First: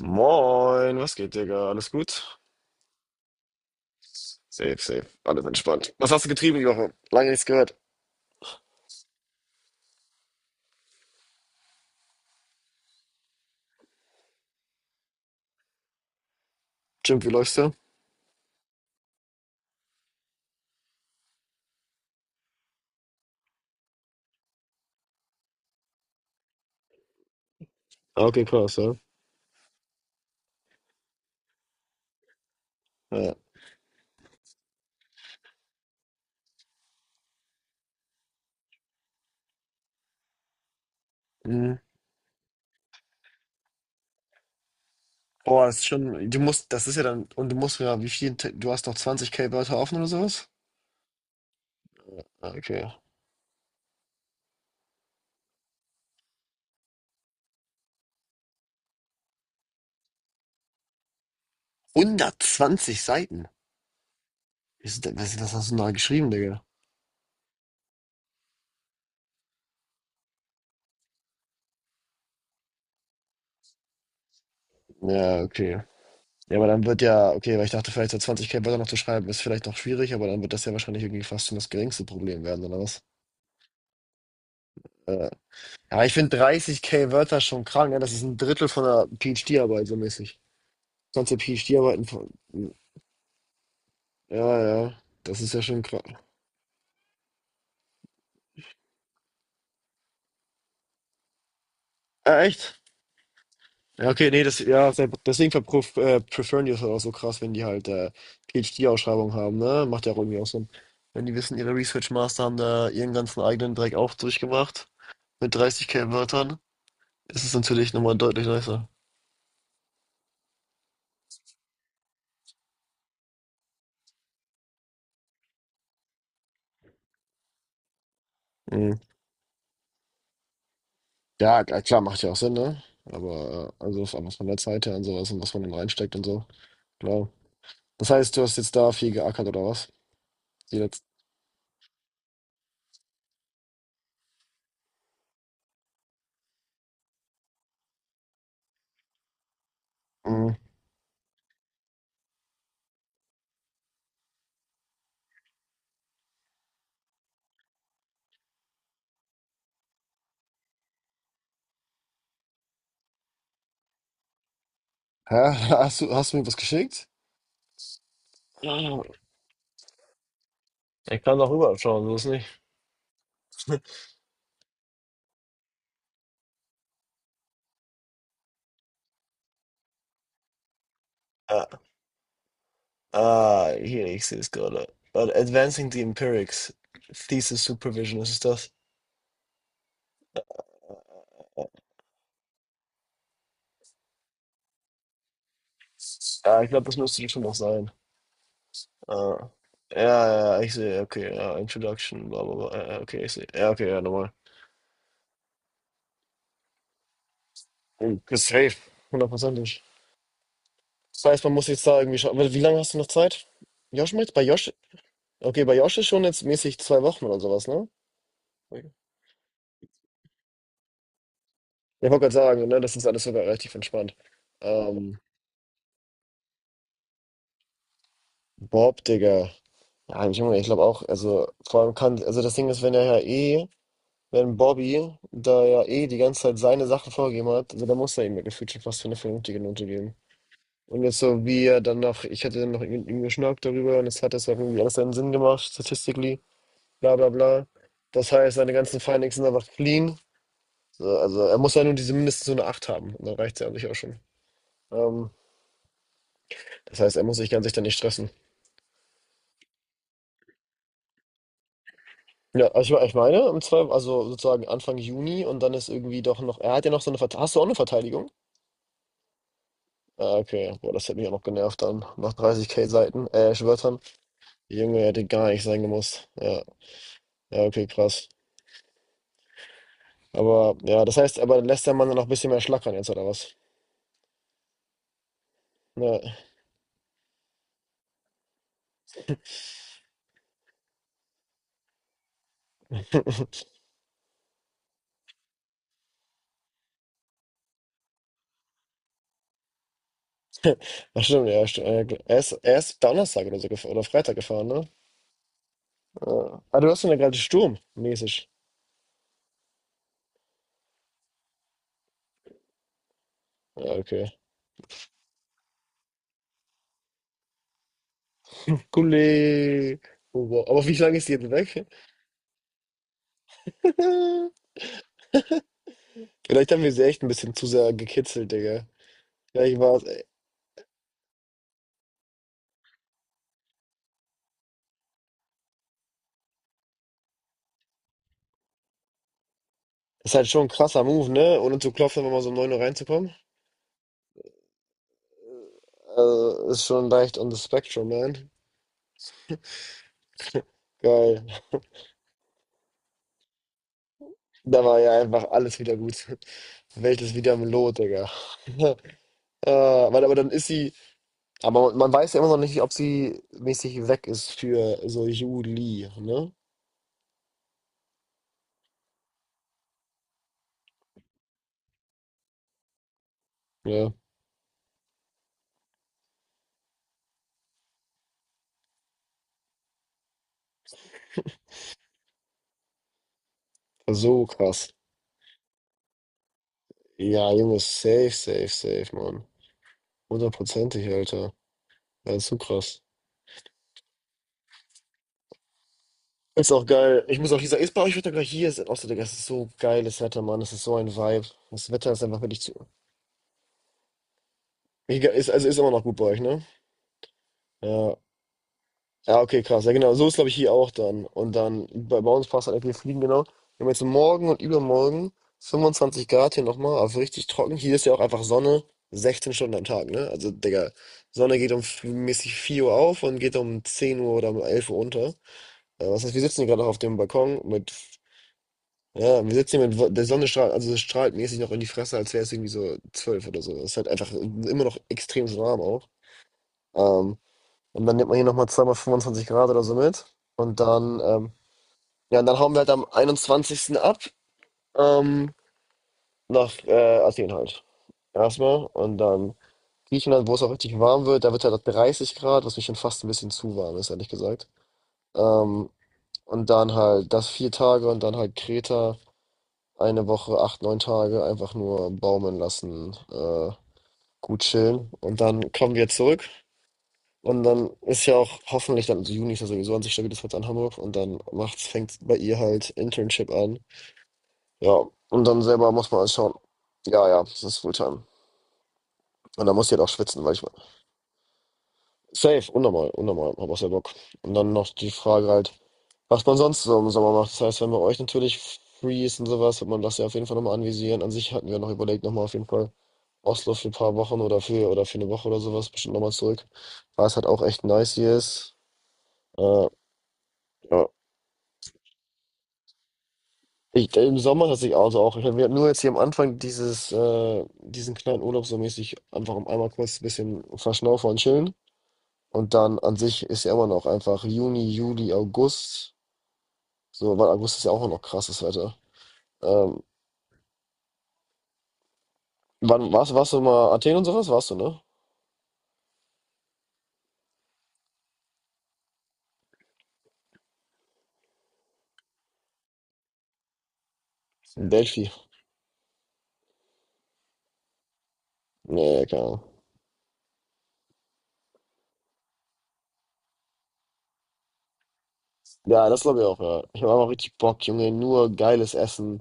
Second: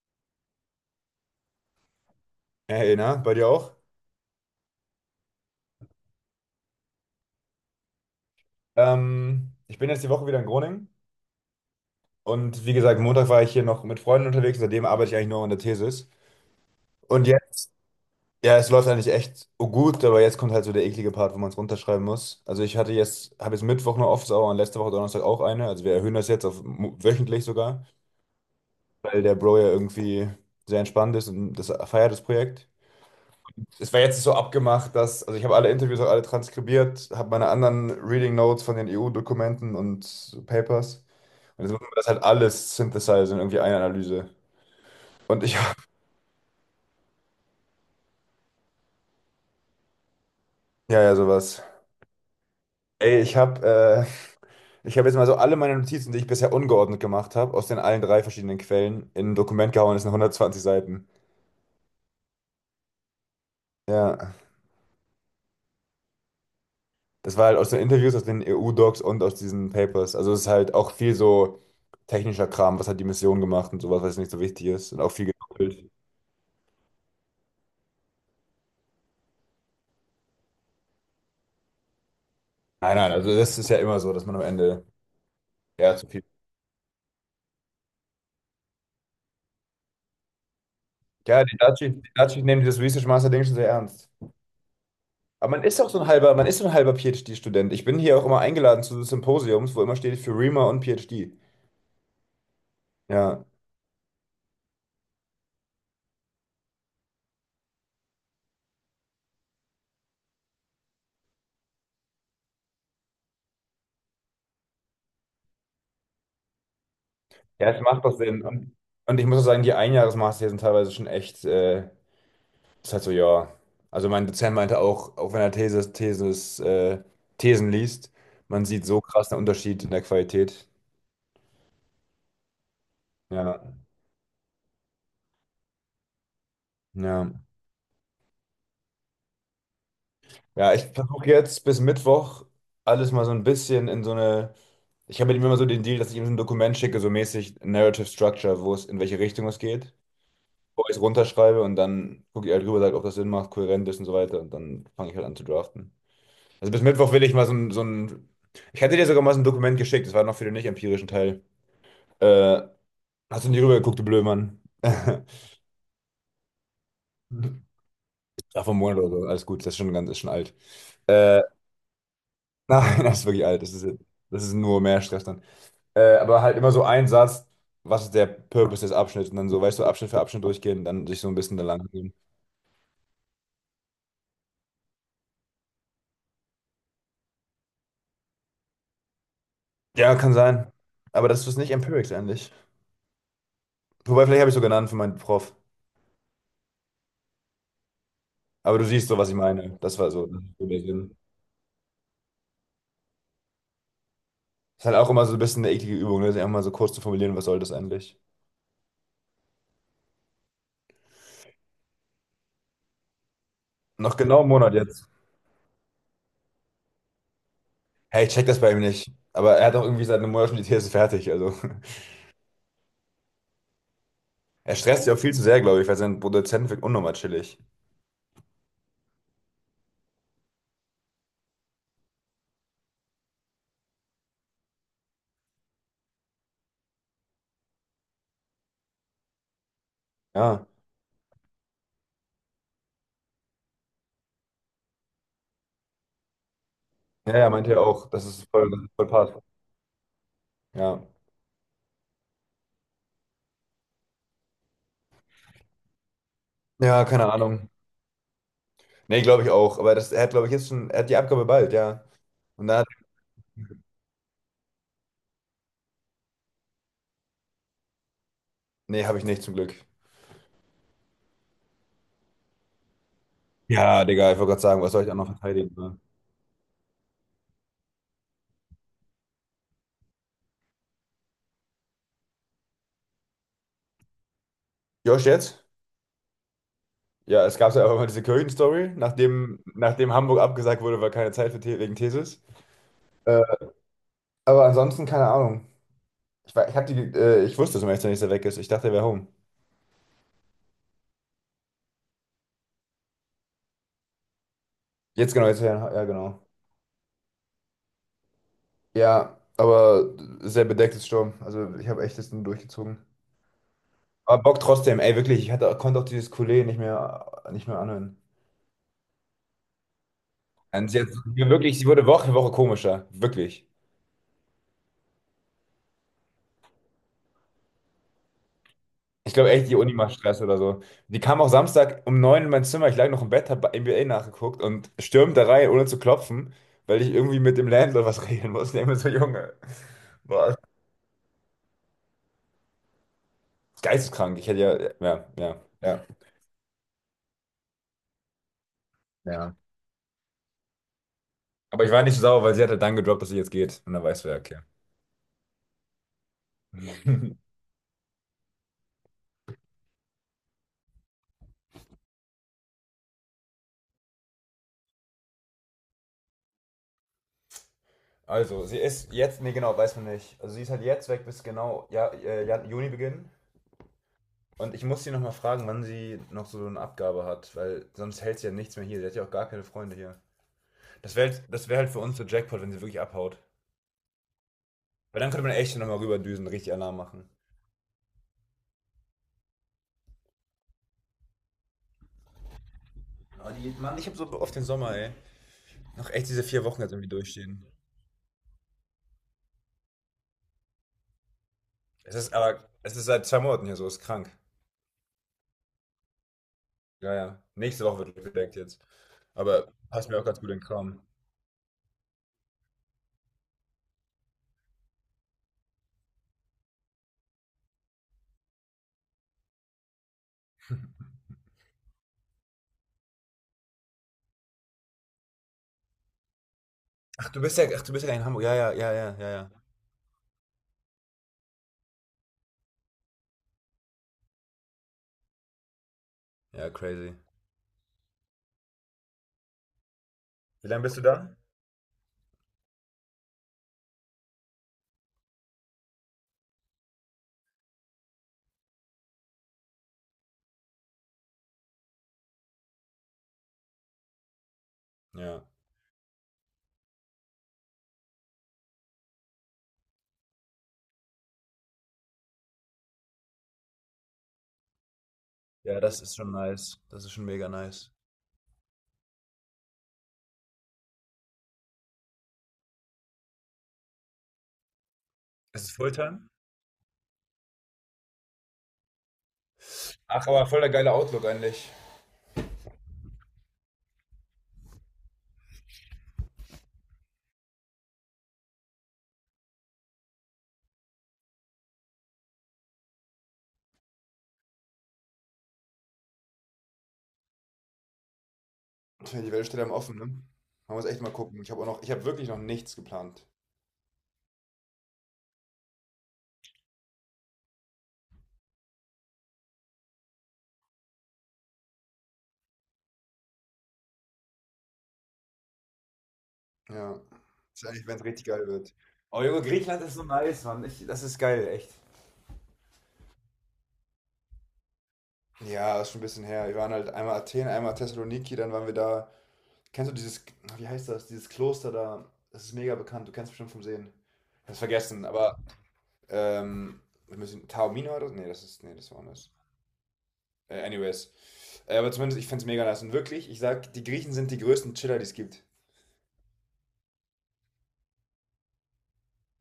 Moin, was geht, Digga? Alles gut? Hey, na, bei dir auch? Safe, safe. Alles entspannt. Was hast du getrieben die Woche? Lange nichts gehört. Ich bin jetzt die Woche wieder in Groningen und wie gesagt, Montag war ich hier noch mit Freunden unterwegs, seitdem arbeite ich eigentlich nur an der Thesis. Jim, Und wie läufst jetzt, du? ja, es läuft eigentlich echt gut, aber jetzt kommt halt so der eklige Part, wo man es runterschreiben muss. Also ich habe jetzt Mittwoch eine Office-Hour und letzte Woche Donnerstag auch eine. Also wir erhöhen das jetzt auf wöchentlich sogar, Ah, okay, krass, ja. weil der Bro ja irgendwie sehr entspannt ist und das feiert das Projekt. Ja. Es war jetzt so abgemacht, dass, also ich habe alle Interviews auch alle transkribiert, habe meine anderen Reading Notes von den EU-Dokumenten und so Papers. Und jetzt Mhm. muss man das halt alles synthesizen, in irgendwie eine Analyse. Und ich Boah, habe, das ist schon. Du musst, das ist ja dann. Und du musst ja, wie viel. Du hast noch 20K Wörter offen oder sowas? ja, ja, sowas. Ah, okay. Ey, ich habe jetzt mal so alle meine Notizen, die ich bisher ungeordnet gemacht habe, aus den allen drei verschiedenen Quellen, in ein Dokument gehauen, das sind 120 Seiten. 120 Seiten. Ja. Wie ist das, was hast du denn da geschrieben, Digga? Das war halt aus den Interviews, aus den EU-Docs und aus diesen Papers. Also es ist halt auch viel so technischer Kram, was hat die Mission gemacht und sowas, was nicht so wichtig ist. Und auch viel Ja, okay. gedoppelt. Ja, aber dann wird ja, okay, weil ich dachte, vielleicht so 20K Wörter noch zu schreiben, ist vielleicht noch schwierig, aber dann wird das ja wahrscheinlich irgendwie fast schon das geringste Problem werden, oder Nein, was? nein, also das ist ja immer so, dass man am Ende Äh, ja Ja, zu ich viel. finde 30K Wörter schon krank, ne? Das ist ein Drittel von einer PhD-Arbeit so mäßig. Sonst ja Ja, die Dutchies, PhD-Arbeiten die von. Dutchies nehmen dieses Research Master Ding schon sehr ernst. Ja, ja, das Aber ist ja man ist schon auch so krass. ein halber, man ist so ein halber PhD-Student. Ich bin hier auch immer eingeladen zu Symposiums, wo immer steht für REMA und PhD. Ah, echt? Ja. Ja, okay, nee, das, ja, deswegen verpruf, preferen die das halt auch so krass, wenn die halt PhD-Ausschreibungen haben, ne? Macht ja auch irgendwie auch Sinn. Wenn die wissen, ihre Research Master haben da ihren ganzen eigenen Dreck auch durchgemacht, mit 30K Wörtern, ist es Ja, es natürlich macht doch nochmal Sinn. deutlich Und, nicer. und ich muss auch sagen, die Einjahresmaster hier sind teilweise schon echt. Ist halt so, ja. Also mein Dozent meinte auch, auch wenn er Thesen liest, man sieht Mhm. so krass einen Unterschied in der Qualität. Ja, klar, macht ja auch Sinn, ne? Ja, Aber also was von der Zeit her und sowas und was man dann reinsteckt und so. Ja. ja. Das heißt, du hast jetzt da viel geackert oder was? Ja, Die ich letzten. versuche jetzt bis Mittwoch alles mal so ein bisschen in so eine. Ich habe mit ihm immer so den Deal, dass ich ihm so ein Dokument schicke, so mäßig Narrative Structure, wo es in welche Richtung es geht, Mhm. wo ich es runterschreibe und dann gucke ich halt drüber, sage, ob das Sinn macht, kohärent ist und so weiter und dann fange ich halt an zu draften. Also bis Mittwoch will ich mal so ein, so ein. Ich hatte dir sogar mal so ein Dokument geschickt, das war noch für den nicht empirischen Teil. Äh, hast du nicht rübergeguckt, du Blödmann? Hä? Hast du mir was geschickt? Ach, vom Monat oder Ah, so, alles gut, das ist schon ganz, ist schon alt. ich kann Äh, doch rüber schauen, so ist nicht. nein, das ist wirklich alt, das ist, das ist nur mehr Stress dann. Aber halt immer so ein Satz, was ist der Purpose des Abschnitts und dann so, weißt du, Abschnitt für Abschnitt durchgehen und dann sich so ein bisschen da Ah, lang gehen. ah, hier, ich sehe es gerade. Warte, Advancing the Empirics. Thesis Supervision, was ist das? Ja, kann sein. Aber das ist nicht Empirics eigentlich. Wobei, vielleicht habe ich so genannt für meinen Prof. Ja, ich glaube, das müsste schon noch sein. Aber du siehst so, was ich Ah, meine. Das ja, war so. Das ist ja, so ich der sehe, Sinn. okay, ja, Introduction, bla bla bla. Ja, ja, okay, ich sehe. Ja, okay, ja, normal. Ist halt auch immer so ein bisschen eine eklige Übung, ne? Sich einfach mal so kurz zu formulieren, was soll das eigentlich? Mhm. Ist safe. Hundertprozentig. Das heißt, man muss jetzt da irgendwie schauen. Warte, wie lange hast du noch Zeit? Josh, Noch meinst du? genau Bei einen Josh? Monat jetzt. Okay, bei Josh ist schon jetzt mäßig 2 Wochen oder sowas, ne? Hey, ich check das bei ihm Okay. nicht. Aber er hat auch irgendwie seit einem Monat schon die These fertig. Also Ja, ich wollte gerade sagen, ne, das ist alles sogar relativ entspannt. er stresst sich Ähm, auch viel zu sehr, glaube ich, weil sein Produzent wirkt unnormal chillig. Bob, Digga. Ja, Junge, ich glaube auch, also vor allem kann, also das Ding ist, wenn er ja eh, wenn Bobby da ja eh die ganze Zeit seine Sachen vorgegeben hat, also da muss er ihm ja gefühlt schon fast für eine vernünftige Note geben. Ja. Und jetzt so wie er dann noch, ich hatte dann noch irgendwie mit ihm darüber und es hat das ja irgendwie alles seinen Sinn gemacht, statistically, bla bla Ja, ja, bla. meinte er auch. Das heißt, seine Das ist ganzen voll passt. Findings sind einfach clean. Ja. So, also er muss ja nur diese mindestens so eine 8 haben. Und dann reicht es ja an sich auch schon. Ähm, Das Ja, heißt, er keine muss sich ganz Ahnung. sich dann nicht stressen. Nee, glaube ich auch. Aber das, er hat, glaube ich, jetzt schon, er hat die Abgabe bald, ja. Ja, Und dann hat, also ich meine, im Zweifel, also sozusagen Anfang Juni und dann ist irgendwie doch noch, er hat ja noch so eine Verteidigung. Hast du auch eine Verteidigung? nee, habe ich nicht zum Glück. Ah, okay. Boah, das hätte mich auch noch genervt dann. Nach 30K Seiten, Wörtern. Ja, Digga, ich wollte gerade Der sagen, was Junge, soll ich auch hätte noch gar nicht verteidigen? sein Ne? gemusst. Ja, ja, okay, krass. Aber ja, das heißt, aber lässt der Mann dann noch ein bisschen mehr schlackern jetzt, oder was? Josh jetzt? Ja, Ja, es gab ja auch immer diese Kirchen-Story, nachdem Hamburg abgesagt wurde, weil keine Zeit für The wegen Thesis. Äh, aber ansonsten keine Ahnung. Ich, war- ich, hab die, ich wusste, dass Meister nicht so weg ist. Ich dachte, er wäre home. das stimmt, ja, stimmt. Ja, er ist Donnerstag oder so oder Freitag gefahren, ne? Jetzt genau, jetzt ja, ja, genau. Ja. Ah, du hast ja gerade Sturm, mäßig. Ja, aber sehr bedecktes Sturm. Also ich habe echt das nur durchgezogen. Ja, okay. Aber Bock trotzdem, ey, wirklich. Ich hatte, konnte auch dieses Coulet nicht mehr anhören. Gule. Oh, wow. Aber Und wie sie hat lange ist die sie jetzt wirklich, weg? sie wurde Woche für Woche komischer. Wirklich. Vielleicht haben wir sie echt ein bisschen zu sehr gekitzelt, Digga. Ich glaube echt, die Vielleicht Uni war es, macht ey. Stress oder so. Die kam auch Samstag um neun in mein Zimmer. Ich lag noch im Bett, habe NBA nachgeguckt und stürmt da rein, ohne zu klopfen, weil ich irgendwie mit dem Landlord was regeln musste. Ich denk mir so, Junge, Ist halt boah, schon ein krasser Move, ne? Ohne zu klopfen, wenn man so um 9 Uhr reinzukommen. Geisteskrank. Ich hätte ja, ja, ja, ja, Also, ist schon leicht on the spectrum, man. ja. Geil. Aber ich war nicht so sauer, weil sie hat halt dann gedroppt, dass sie jetzt geht. Und dann weißt du ja, okay. Da war ja einfach alles wieder gut. Welt ist wieder im Lot, Digga. Aber dann ist sie. Aber man weiß ja immer noch nicht, ob sie mäßig weg ist für so Juli, ne? Also, sie ist jetzt, nee, genau, weiß man nicht. Also, sie ist halt jetzt weg bis genau ja, Juni beginnen. Ja. Und ich muss sie nochmal fragen, wann sie noch so eine Abgabe hat, weil sonst hält sie ja nichts mehr hier. Sie hat ja auch gar keine Freunde hier. Das wär halt für uns so Jackpot, wenn sie wirklich abhaut. Also, so krass. Weil dann könnte man echt nochmal rüberdüsen, richtig Alarm machen. Ja, Junge, safe, safe, safe, Mann. Hundertprozentig, Alter. Ja, ist so krass. Oh, die, Mann, ich habe so oft den Sommer, ey. Noch echt diese vier Ist Wochen auch jetzt irgendwie geil. Ich muss auch durchstehen. dieser, ist bei euch Wetter gleich hier sind. Außer, Digga, es ist so geiles Wetter, Mann. Es ist so ein Vibe. Das Wetter Es ist ist einfach wirklich aber, zu. es ist seit 2 Monaten hier so, ist krank. Egal, ist, also ist immer noch gut bei euch, ne? Ja, ja. Nächste Woche Ja. wird gedeckt jetzt. Ja, okay, Aber krass. Ja, passt genau. mir auch So ist, ganz glaube gut ich, in den hier auch Kram. dann. Und dann, bei uns passt halt einfach, wir fliegen, genau. Wir haben jetzt morgen und übermorgen 25 Grad hier nochmal, also richtig trocken. Hier ist ja auch einfach Sonne 16 Stunden am Tag, ne? Also, Digga, Sonne geht um mäßig 4 Uhr auf und geht um 10 Uhr oder um 11 Uhr unter. Ja, was heißt, wir sitzen hier gerade noch auf dem Ach, du bist Balkon ja, ach, mit, du bist ja in Hamburg. Ja, ja, ja, ja, ja, ja, ja. wir sitzen hier mit, der Sonne strahlt, also es strahlt mäßig noch in die Fresse, als wäre es irgendwie so zwölf oder so. Es ist halt einfach immer noch extrem so warm auch. Ja, crazy. Ähm, und dann nimmt man hier nochmal zweimal 25 Grad oder so mit. Wie Und lange bist du dann, da? Ja, und dann hauen wir halt am 21. ab, ähm, nach Athen halt. Erstmal. Und dann Griechenland, wo es auch richtig warm wird, da wird halt 30 Grad, was mich schon fast ein bisschen zu warm ist, ehrlich gesagt. Ja. Ähm, und dann halt das 4 Tage und dann halt Kreta. Eine Woche, acht, neun Tage einfach nur baumeln lassen, gut chillen. Und dann Ja, kommen das wir ist schon zurück. nice. Das ist schon mega Und dann nice. ist ja auch hoffentlich dann, also Juni ist ja sowieso an sich stabiles Wetter in Hamburg. Und dann macht's, fängt bei ihr halt Internship an. Ja, und dann Ist es selber muss man Fulltime? halt schauen. Ja, ja, das ist Fulltime. Und dann muss sie halt auch Ach, schwitzen, aber weil voll ich. der geile Outlook eigentlich. Safe, unnormal, unnormal, hab auch sehr Bock. Und dann noch die Frage halt, was man sonst so im Sommer macht. Das heißt, wenn bei euch natürlich free ist und sowas, wird man das ja auf jeden Fall nochmal anvisieren. An sich hatten wir noch überlegt, nochmal auf jeden Fall Oslo für ein paar Wochen oder für eine Woche oder sowas, bestimmt nochmal zurück, weil es halt auch echt nice hier ist. Tja, die Welt steht einem Äh, offen, ne? Man muss echt ja. mal gucken. Ich habe auch noch, ich habe wirklich noch nichts geplant. Im Sommer tatsächlich auch, also auch. Ich, wir hatten nur jetzt hier am Anfang diesen kleinen Urlaub so mäßig, einfach um einmal kurz ein bisschen verschnaufen und chillen. Und dann an sich ist ja immer noch einfach Juni, Juli, August. Ja. So, weil August ist Wahrscheinlich, ja wenn es auch noch richtig geil krasses wird. Wetter. Oh, Junge, Griechenland ist Ähm, so nice, Mann. Ich, das ist geil, echt. Wann warst du mal Athen und sowas? Warst du, ne? Ja, ist schon ein bisschen her. Wir waren halt einmal Athen, einmal Thessaloniki, dann waren wir da. Kennst du dieses, na, wie heißt das, dieses Kloster da? Das ist mega bekannt, du kennst bestimmt vom Sehen. Ich hab's In vergessen, Delphi. aber ähm, wir müssen, Taormina oder? So? Nee, das ist, nee, das war Nee, anders. keine Ahnung. Anyways. Aber zumindest, ich find's mega nice. Und wirklich, ich sag, die Griechen sind die größten Chiller, die es gibt. Ja, das glaube ich auch, ja. Ich habe auch richtig Bock, Junge. Nur geiles Essen.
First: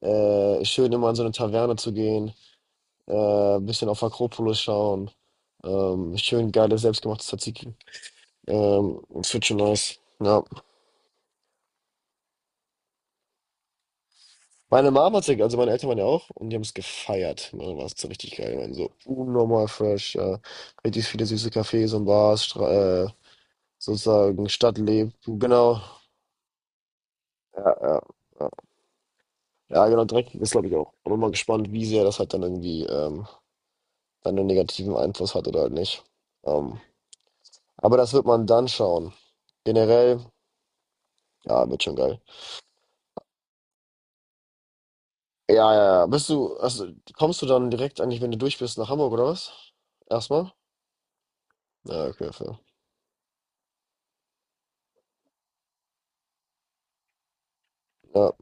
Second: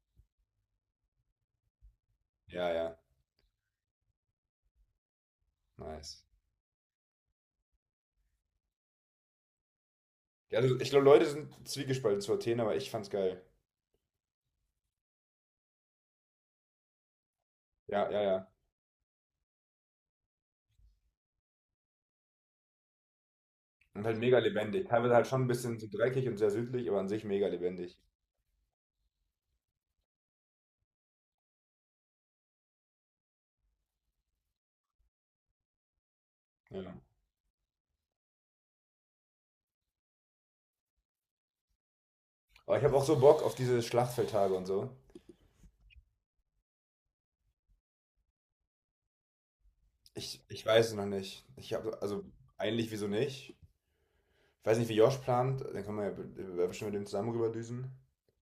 Schön immer in so eine Taverne zu gehen. Ja, ja, Bisschen auf Akropolis schauen. Nice. Schön geiles selbstgemachtes Tzatziki. Das wird schon nice. Ja. Ja, also ich glaube, Leute sind zwiegespalten zu Athen, aber ich fand's geil. Meine Mama hat's, also meine Eltern waren ja auch und die haben es gefeiert. Ne, war es so Ja, ja, richtig ja. geil. Ich meine, so unnormal fresh, ja. Richtig viele süße Cafés und Bars, Stra Und halt mega sozusagen lebendig. Stadtleben. Teilweise halt schon ein bisschen Genau. so dreckig und sehr südlich, aber an sich mega Ja, lebendig. ja. Ja, ja, genau, Dreck ist, glaube ich, auch. Bin mal gespannt, wie sehr das halt dann irgendwie dann einen negativen Einfluss hat oder halt nicht. Ähm, Ja. aber das wird man dann schauen. Generell, ja, wird schon geil. Aber ich habe auch so Bock auf diese Schlachtfeldtage und so. Ja, ja, ja. Bist du, also kommst du dann direkt eigentlich, wenn du durch bist, nach Hamburg oder was? Ich, Erstmal? ich weiß es noch nicht. Ich habe, Ja, also okay, fair. eigentlich wieso nicht? Ich weiß nicht, wie Josh plant. Dann können wir ja bestimmt mit dem zusammen rüberdüsen. Ja,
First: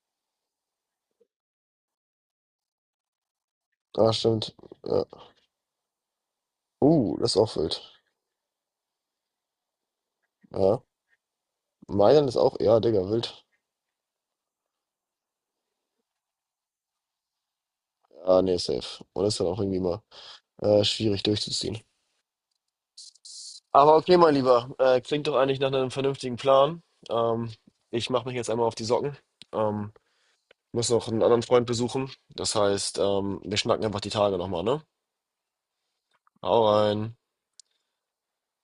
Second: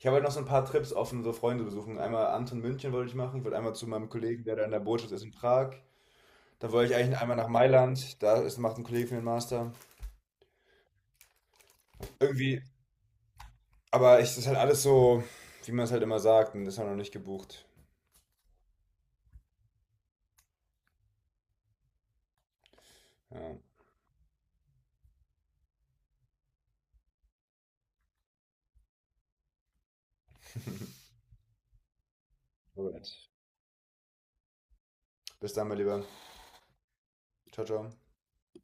Ich habe halt noch so ein paar Trips offen, so Freunde besuchen. Einmal Anton München wollte ich machen. Ich wollte einmal zu meinem ah, Kollegen, stimmt. der da in der Ja. Botschaft ist in Prag. Dann wollte ich eigentlich Das ist einmal nach auch wild. Mailand. Da ist, macht ein Kollege für den Master. Ja. Mailand ist auch, Irgendwie, ja, Digga, wild. aber es ist halt alles so, wie man es halt immer sagt. Und das ist halt noch nicht gebucht. Ah, nee, safe. Und das ist dann auch irgendwie mal schwierig durchzuziehen. Ja. Aber okay, mein Lieber, klingt doch eigentlich nach einem vernünftigen Plan. Ähm, Ich mache mich jetzt einmal auf die Socken. Ähm, Muss noch einen anderen Freund besuchen. Das heißt, Alright. Wir schnacken einfach die Tage nochmal, ne? Bis dann, mein Lieber. Hau rein. Ciao, ciao.